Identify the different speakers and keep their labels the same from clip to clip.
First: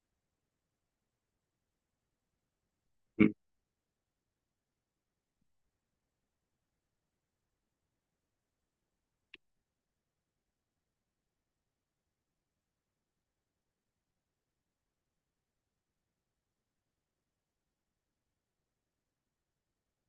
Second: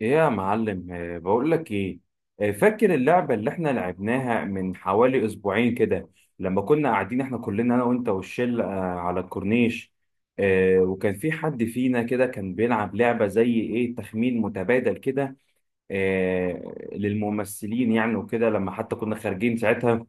Speaker 1: ايه يا معلم، بقول لك ايه. فاكر
Speaker 2: مم.
Speaker 1: اللعبة اللي احنا لعبناها من حوالي اسبوعين كده. لما كنا قاعدين احنا كلنا انا وانت والشله، على الكورنيش. وكان في حد فينا كده كان بيلعب لعبة زي ايه، تخمين متبادل كده، للممثلين يعني. وكده لما حتى كنا خارجين ساعتها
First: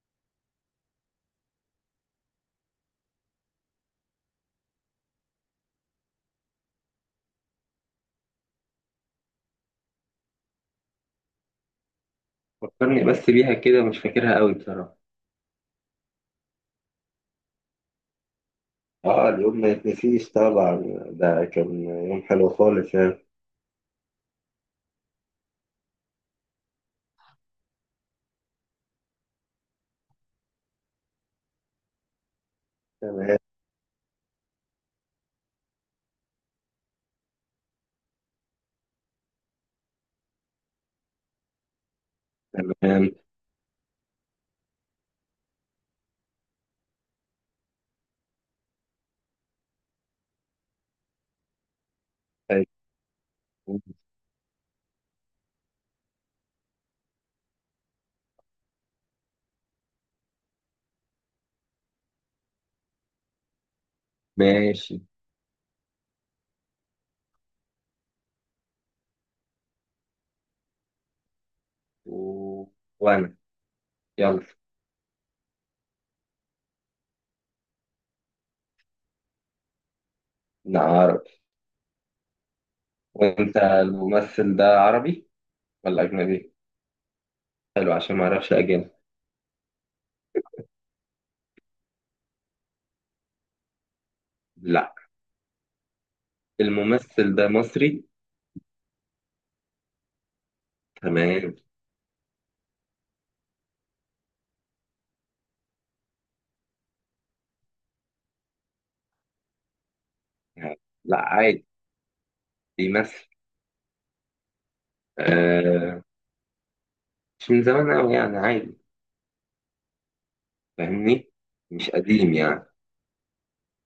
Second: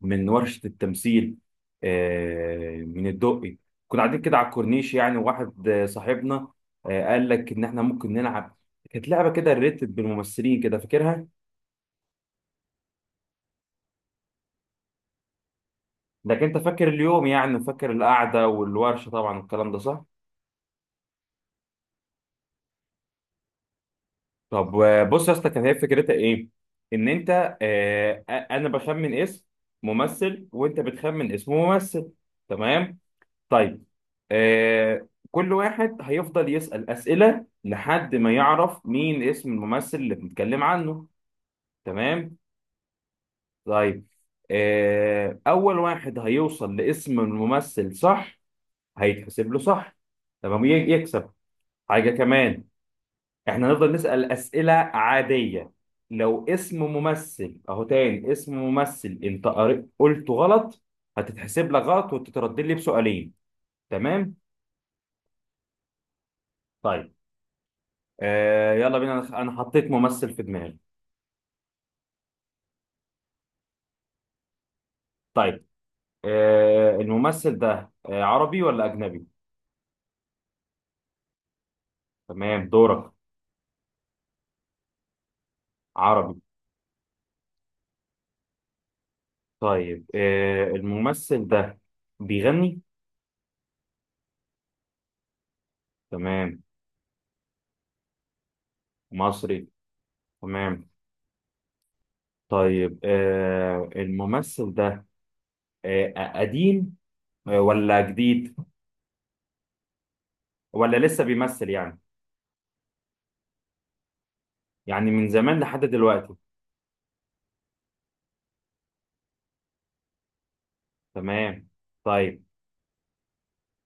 Speaker 1: من ورشة التمثيل، من الدقي، كنا قاعدين كده على الكورنيش يعني. وواحد صاحبنا قال لك إن إحنا ممكن نلعب. كانت لعبة كده ريتد بالممثلين كده، فاكرها؟
Speaker 2: فكرني بس بيها كده، مش فاكرها قوي بصراحة.
Speaker 1: لكن أنت فاكر اليوم يعني، فاكر القعدة والورشة،
Speaker 2: اه،
Speaker 1: طبعا
Speaker 2: اليوم ما
Speaker 1: الكلام ده صح؟
Speaker 2: يتنسيش طبعا. ده كان يوم حلو خالص يعني.
Speaker 1: طب، بص يا اسطى، كانت هي فكرتها إيه؟ إن أنت أنا بخمن اسم ممثل، وأنت بتخمن اسم ممثل. تمام؟
Speaker 2: تمام.
Speaker 1: طيب، كل واحد هيفضل يسأل أسئلة لحد ما يعرف مين اسم الممثل اللي بنتكلم عنه. تمام؟
Speaker 2: تمام.
Speaker 1: طيب، أول واحد هيوصل لاسم الممثل، صح؟ هيتحسب له، صح؟ تمام، يكسب حاجة كمان.
Speaker 2: طيب،
Speaker 1: احنا هنفضل نسأل أسئلة عادية. لو اسم ممثل أهو، تاني اسم ممثل أنت قلته غلط، هتتحسب لك غلط وتتردد لي بسؤالين. تمام؟
Speaker 2: ماشي.
Speaker 1: طيب، يلا بينا. أنا حطيت ممثل في دماغي.
Speaker 2: و... وأنا يلا.
Speaker 1: طيب، الممثل ده عربي ولا اجنبي؟
Speaker 2: نعرف.
Speaker 1: تمام، دورك.
Speaker 2: وأنت الممثل ده عربي ولا
Speaker 1: عربي.
Speaker 2: أجنبي؟ حلو، عشان ما أعرفش أجنبي.
Speaker 1: طيب، الممثل ده بيغني؟
Speaker 2: لا،
Speaker 1: تمام.
Speaker 2: الممثل ده مصري.
Speaker 1: مصري. تمام.
Speaker 2: تمام.
Speaker 1: طيب، الممثل ده قديم ولا جديد؟
Speaker 2: يعني
Speaker 1: ولا
Speaker 2: لا،
Speaker 1: لسه
Speaker 2: عادي
Speaker 1: بيمثل يعني؟
Speaker 2: بيمثل.
Speaker 1: يعني من زمان لحد
Speaker 2: آه،
Speaker 1: دلوقتي؟
Speaker 2: مش من زمان أوي يعني، عادي فاهمني.
Speaker 1: تمام.
Speaker 2: مش قديم
Speaker 1: طيب.
Speaker 2: يعني.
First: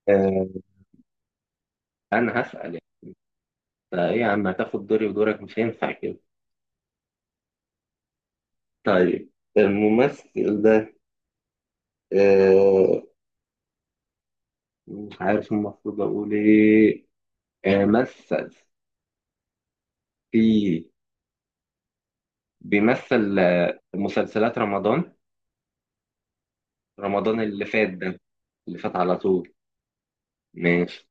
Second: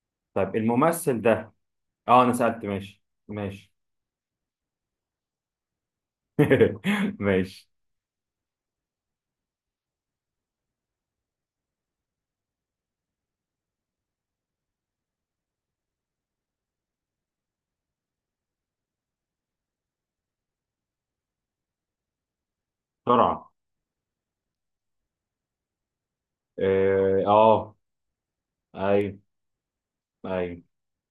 Speaker 2: آه.
Speaker 1: طيب، الممثل ده. اه، انا
Speaker 2: أنا
Speaker 1: سألت.
Speaker 2: هسأل،
Speaker 1: ماشي، ماشي.
Speaker 2: فايه يا عم هتاخد دوري ودورك، مش هينفع كده.
Speaker 1: ماشي.
Speaker 2: طيب، الممثل ده آه مش عارف المفروض اقول ايه. آه مثل في بيمثل
Speaker 1: بسرعة.
Speaker 2: مسلسلات رمضان.
Speaker 1: اه.
Speaker 2: رمضان اللي فات ده، اللي فات على
Speaker 1: ايوه،
Speaker 2: طول.
Speaker 1: ايوه.
Speaker 2: ماشي.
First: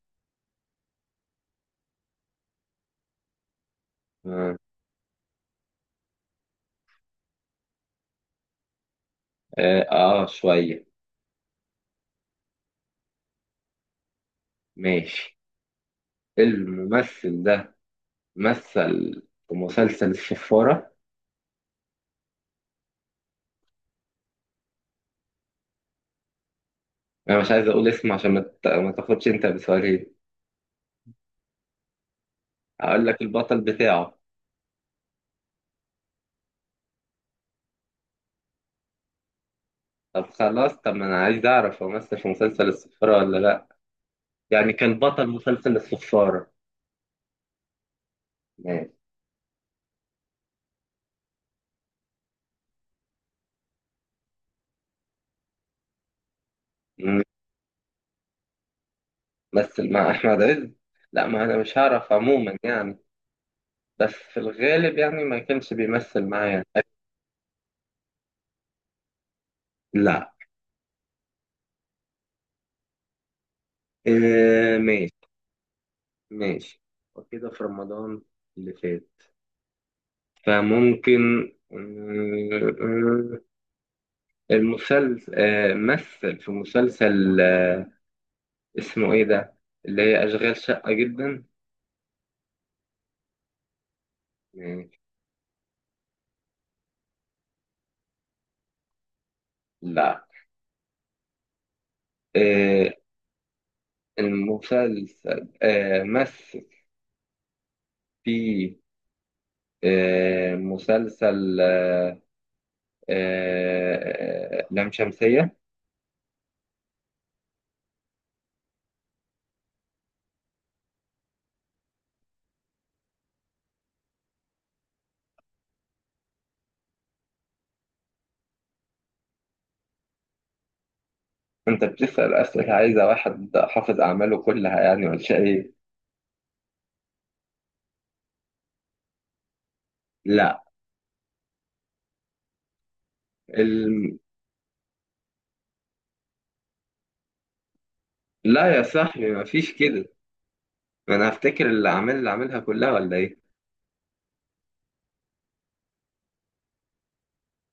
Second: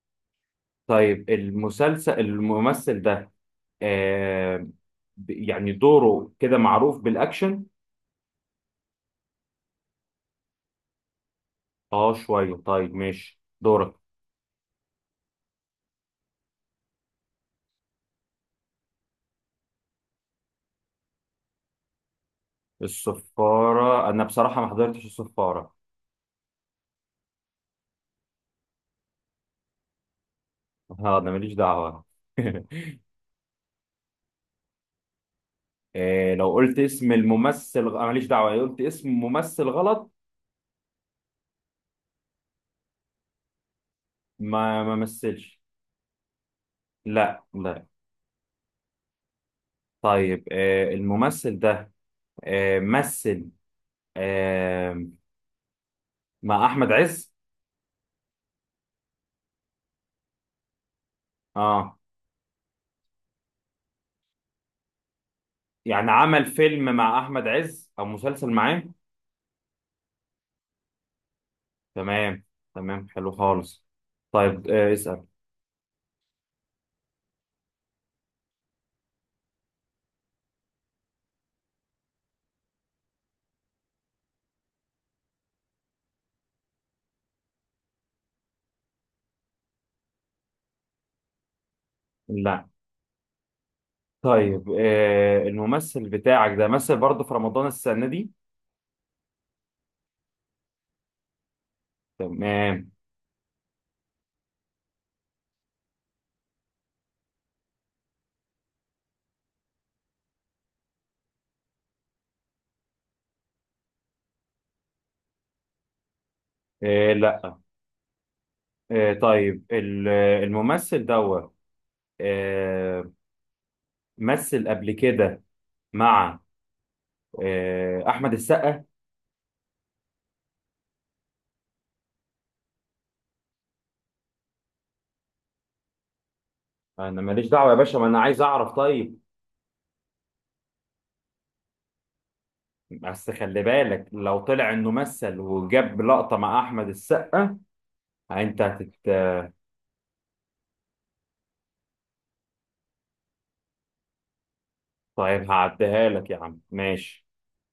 Speaker 1: طيب، المسلسل، الممثل ده
Speaker 2: اه،
Speaker 1: آه يعني دوره كده معروف بالاكشن؟
Speaker 2: آه، آه، شوية.
Speaker 1: اه، شويه. طيب، ماشي، دورك.
Speaker 2: ماشي. الممثل ده مثل في مسلسل الشفارة.
Speaker 1: الصفارة، انا بصراحة ما حضرتش الصفارة.
Speaker 2: انا مش عايز اقول اسمه، عشان ما تاخدش انت بسؤالين.
Speaker 1: اه، انا ماليش دعوة.
Speaker 2: هقول لك البطل بتاعه.
Speaker 1: لو قلت اسم الممثل أنا ماليش دعوة لو قلت اسم ممثل غلط.
Speaker 2: طب خلاص، طب ما انا عايز اعرف هو مثل في مسلسل الصفارة ولا لا. يعني
Speaker 1: ما
Speaker 2: كان بطل
Speaker 1: مثلش.
Speaker 2: مسلسل الصفارة؟
Speaker 1: لا، لا.
Speaker 2: ماشي.
Speaker 1: طيب، الممثل ده مثل آه مع احمد
Speaker 2: مم.
Speaker 1: عز.
Speaker 2: مثل مع احمد عز. لا، ما انا مش
Speaker 1: اه.
Speaker 2: هعرف عموما يعني. بس في الغالب يعني ما كانش
Speaker 1: يعني
Speaker 2: بيمثل
Speaker 1: عمل
Speaker 2: معايا.
Speaker 1: فيلم مع احمد عز او مسلسل معاه؟
Speaker 2: لا.
Speaker 1: تمام. تمام، حلو خالص. طيب،
Speaker 2: إيه، ماشي.
Speaker 1: اسأل.
Speaker 2: ماشي، وكده في رمضان اللي فات، فممكن المسلسل مثل في مسلسل اسمه ايه ده، اللي هي اشغال شقة جدا.
Speaker 1: لا. طيب،
Speaker 2: ماشي.
Speaker 1: الممثل بتاعك ده مثل برضه في رمضان السنة دي؟
Speaker 2: لا. آه،
Speaker 1: تمام.
Speaker 2: المسلسل مثل في مسلسل لام شمسية.
Speaker 1: لا. طيب، الممثل دوت آه مثل قبل كده مع احمد السقا؟
Speaker 2: أنت بتسأل أسئلة عايزة واحد حافظ أعماله كلها يعني ولا إيه؟
Speaker 1: انا ماليش دعوة يا باشا، ما انا عايز اعرف. طيب.
Speaker 2: لا.
Speaker 1: بس خلي بالك
Speaker 2: الم...
Speaker 1: لو طلع انه مثل وجاب لقطة مع احمد السقا، يعني انت
Speaker 2: لا يا صاحبي، ما فيش كده. ما أنا هفتكر الأعمال اللي عاملها كلها ولا إيه؟
Speaker 1: طيب، هعديها لك يا عم. ماشي.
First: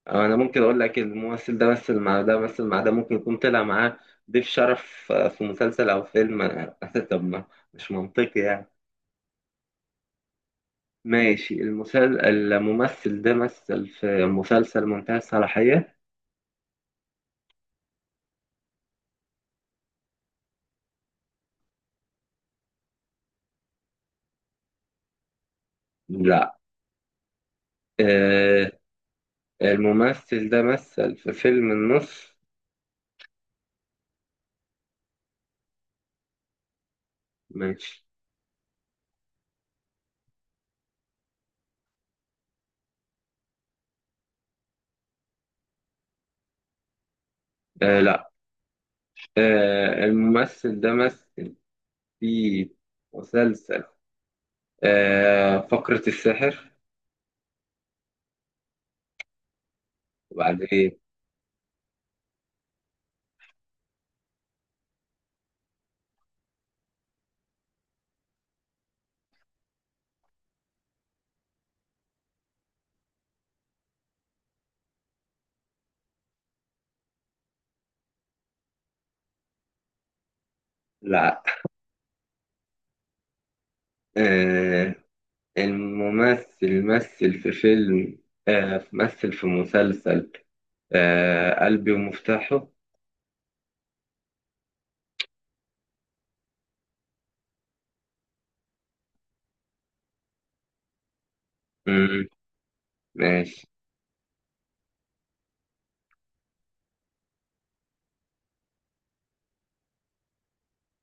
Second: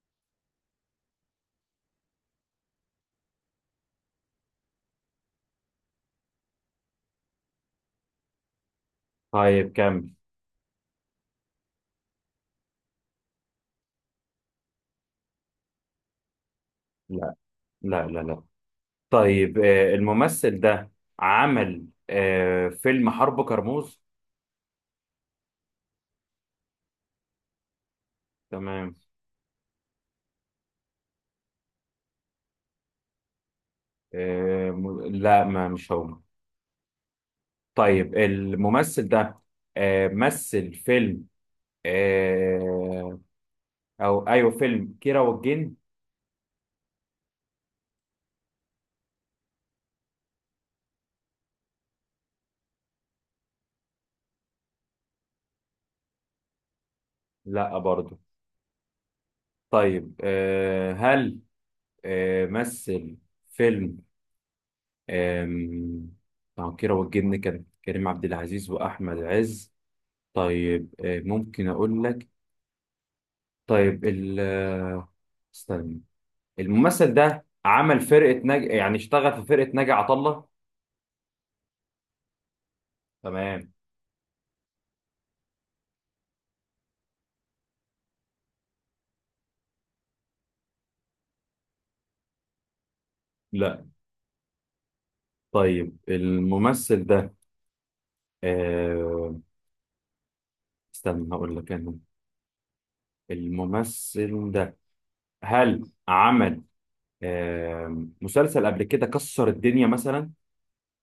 Speaker 2: أو أنا ممكن أقول لك الممثل ده مثل مع ده، مثل مع ده، ممكن يكون طلع معاه ضيف شرف في مسلسل أو فيلم طب ما مش منطقي يعني.
Speaker 1: طيب، كمل.
Speaker 2: ماشي، الممثل ده مثل في مسلسل منتهى الصلاحية؟
Speaker 1: لا، لا، لا، لا. طيب، الممثل ده عمل فيلم حرب كرموز؟
Speaker 2: لا. آه،
Speaker 1: تمام.
Speaker 2: الممثل ده مثل في فيلم النص؟
Speaker 1: لا، ما مش هو.
Speaker 2: ماشي.
Speaker 1: طيب، الممثل ده مثل فيلم، آه، او ايوه، فيلم كيرة والجن؟
Speaker 2: آه، لا. آه، الممثل ده مثل في مسلسل فقرة السحر.
Speaker 1: لا برضه. طيب،
Speaker 2: وبعدين
Speaker 1: هل مثل فيلم، آم، العكيرة والجن كان كريم عبد العزيز وأحمد عز. طيب، ممكن أقول لك. طيب، ال آه، استنى. الممثل ده عمل فرقة يعني اشتغل في فرقة ناجي عطا الله؟
Speaker 2: لا.
Speaker 1: تمام.
Speaker 2: آه، الممثل مثل في فيلم آه مثل في مسلسل قلبي ومفتاحه.
Speaker 1: لا. طيب، الممثل ده آه، استنى، هقول لك أنا.
Speaker 2: مم، ماشي.
Speaker 1: الممثل ده هل عمل مسلسل قبل كده كسر الدنيا مثلا؟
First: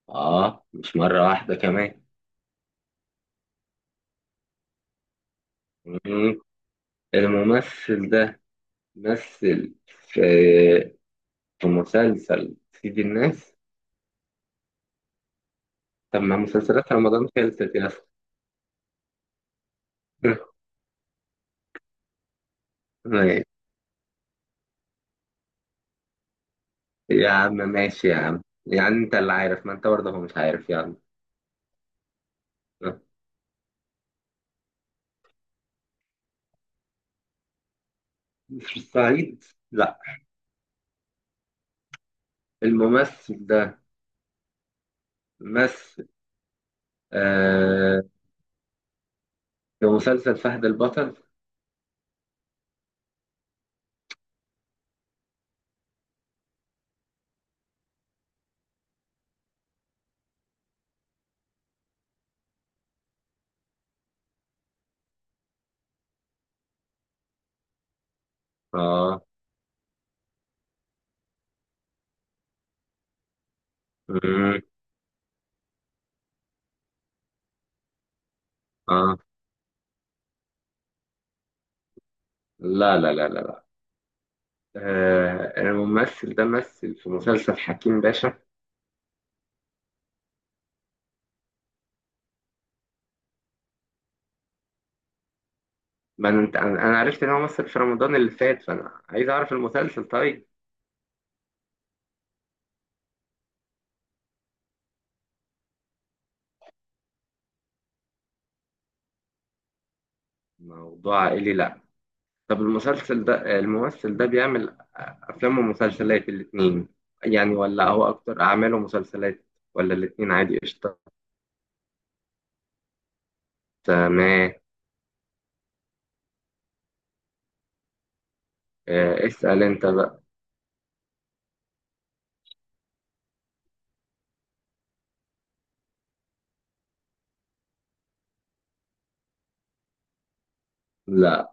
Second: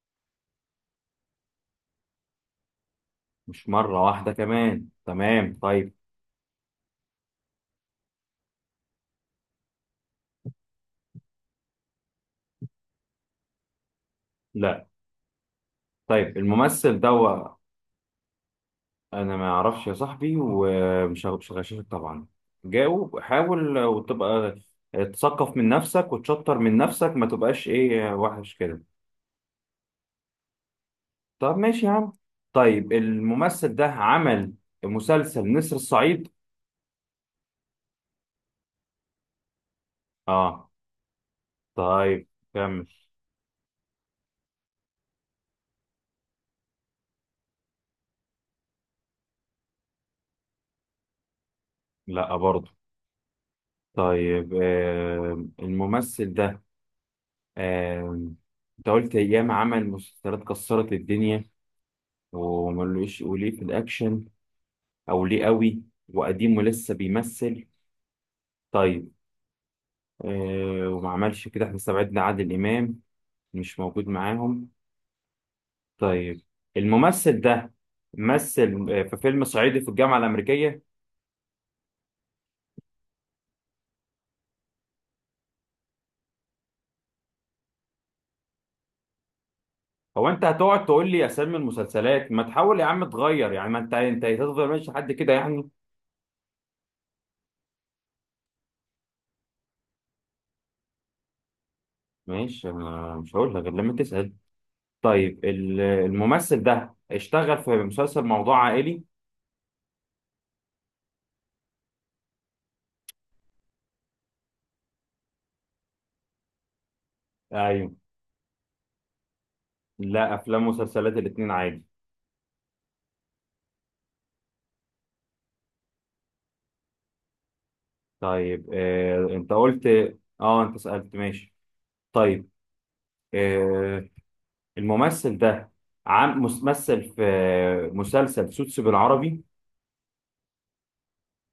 Speaker 2: آه، مش مرة واحدة كمان.
Speaker 1: مش مرة واحدة كمان؟ تمام، طيب.
Speaker 2: مم. الممثل ده مثل في مسلسل سيد الناس.
Speaker 1: لا.
Speaker 2: طب
Speaker 1: طيب،
Speaker 2: ما مسلسلات
Speaker 1: الممثل ده
Speaker 2: رمضان خلصت يا اسطى.
Speaker 1: انا ما اعرفش يا صاحبي، ومش هغ- مش هغششك طبعا. جاوب،
Speaker 2: ماشي.
Speaker 1: حاول وتبقى تثقف من نفسك وتشطر من نفسك، ما
Speaker 2: يا عم
Speaker 1: تبقاش
Speaker 2: ماشي
Speaker 1: ايه
Speaker 2: يا عم،
Speaker 1: وحش كده.
Speaker 2: يعني انت اللي عارف، ما انت برضه هو مش عارف يعني.
Speaker 1: طب، ماشي يا عم. طيب،
Speaker 2: آه.
Speaker 1: الممثل ده عمل مسلسل نسر الصعيد؟
Speaker 2: مش في الصعيد. لا.
Speaker 1: اه. طيب، كمل.
Speaker 2: الممثل ده مثل آه في مسلسل فهد البطل.
Speaker 1: لا برضه. طيب، الممثل ده آه انت قلت ايام عمل مسلسلات كسرت الدنيا، وملوش وليه في الاكشن، او ليه قوي، وقديم ولسه بيمثل. طيب،
Speaker 2: اه.
Speaker 1: وما عملش كده، احنا استبعدنا عادل امام. مش موجود
Speaker 2: مم.
Speaker 1: معاهم. طيب، الممثل ده مثل في
Speaker 2: اه،
Speaker 1: فيلم صعيدي في الجامعه الامريكيه؟
Speaker 2: لا، لا، لا، لا، لا. آه، الممثل ده مثل في مسلسل حكيم باشا.
Speaker 1: هو انت هتقعد تقول لي اسامي المسلسلات؟ ما تحاول يا عم تغير يعني؟ ما انت هتفضل ماشي لحد كده يعني.
Speaker 2: ما انا انت انا أنا عرفت ان هو مثل في رمضان اللي فات، فانا عايز اعرف المسلسل. طيب،
Speaker 1: ماشي، انا مش هقول لك غير لما تسال. طيب، الممثل ده اشتغل في مسلسل موضوع عائلي؟
Speaker 2: موضوع عائلي لا. طب المسلسل ده آه، الممثل ده بيعمل افلام ومسلسلات الاتنين يعني، ولا
Speaker 1: ايوه.
Speaker 2: هو اكتر اعماله مسلسلات، ولا الاتنين
Speaker 1: لا،
Speaker 2: عادي
Speaker 1: افلام
Speaker 2: قشطة.
Speaker 1: ومسلسلات الاتنين عادي.
Speaker 2: تمام.
Speaker 1: طيب، انت
Speaker 2: اسأل
Speaker 1: قلت.
Speaker 2: انت بقى.
Speaker 1: اه، انت سألت. ماشي. طيب، آه، الممثل ده ممثل في مسلسل سوتس بالعربي؟
Speaker 2: لا،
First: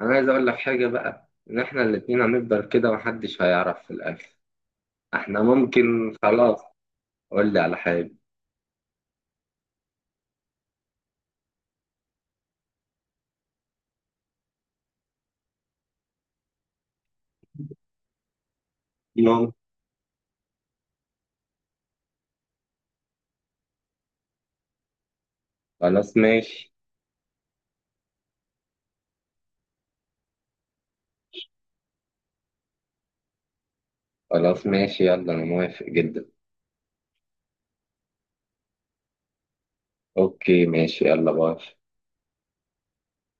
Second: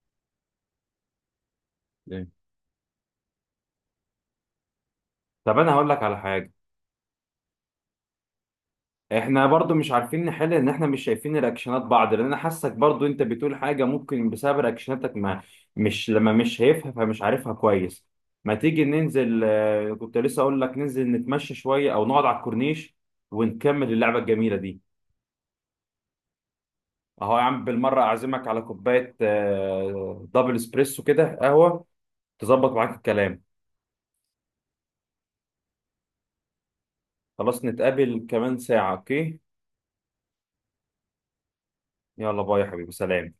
Speaker 2: انا عايز اقول لك حاجة بقى، ان احنا الاتنين
Speaker 1: إيه.
Speaker 2: هنفضل كده محدش هيعرف في الاخر. احنا
Speaker 1: طب، انا هقول لك
Speaker 2: ممكن
Speaker 1: على حاجه.
Speaker 2: خلاص. قول لي على حاجة.
Speaker 1: احنا برضو مش عارفين نحل، ان احنا مش شايفين رياكشنات بعض، لان انا حاسك برضو انت بتقول حاجه ممكن بسبب رياكشناتك، ما مش لما مش شايفها فمش عارفها كويس. ما تيجي ننزل، كنت لسه اقول لك ننزل نتمشى شويه او نقعد على الكورنيش، ونكمل اللعبه الجميله دي.
Speaker 2: خلاص ماشي.
Speaker 1: اهو يا عم، بالمره اعزمك على كوبايه دبل اسبريسو كده، قهوه. تظبط معاك الكلام؟
Speaker 2: خلاص ماشي يلا، أنا موافق جدا.
Speaker 1: خلاص، نتقابل كمان ساعه، اوكي.
Speaker 2: أوكي ماشي، يلا باي.
Speaker 1: يلا باي يا حبيبي، سلام.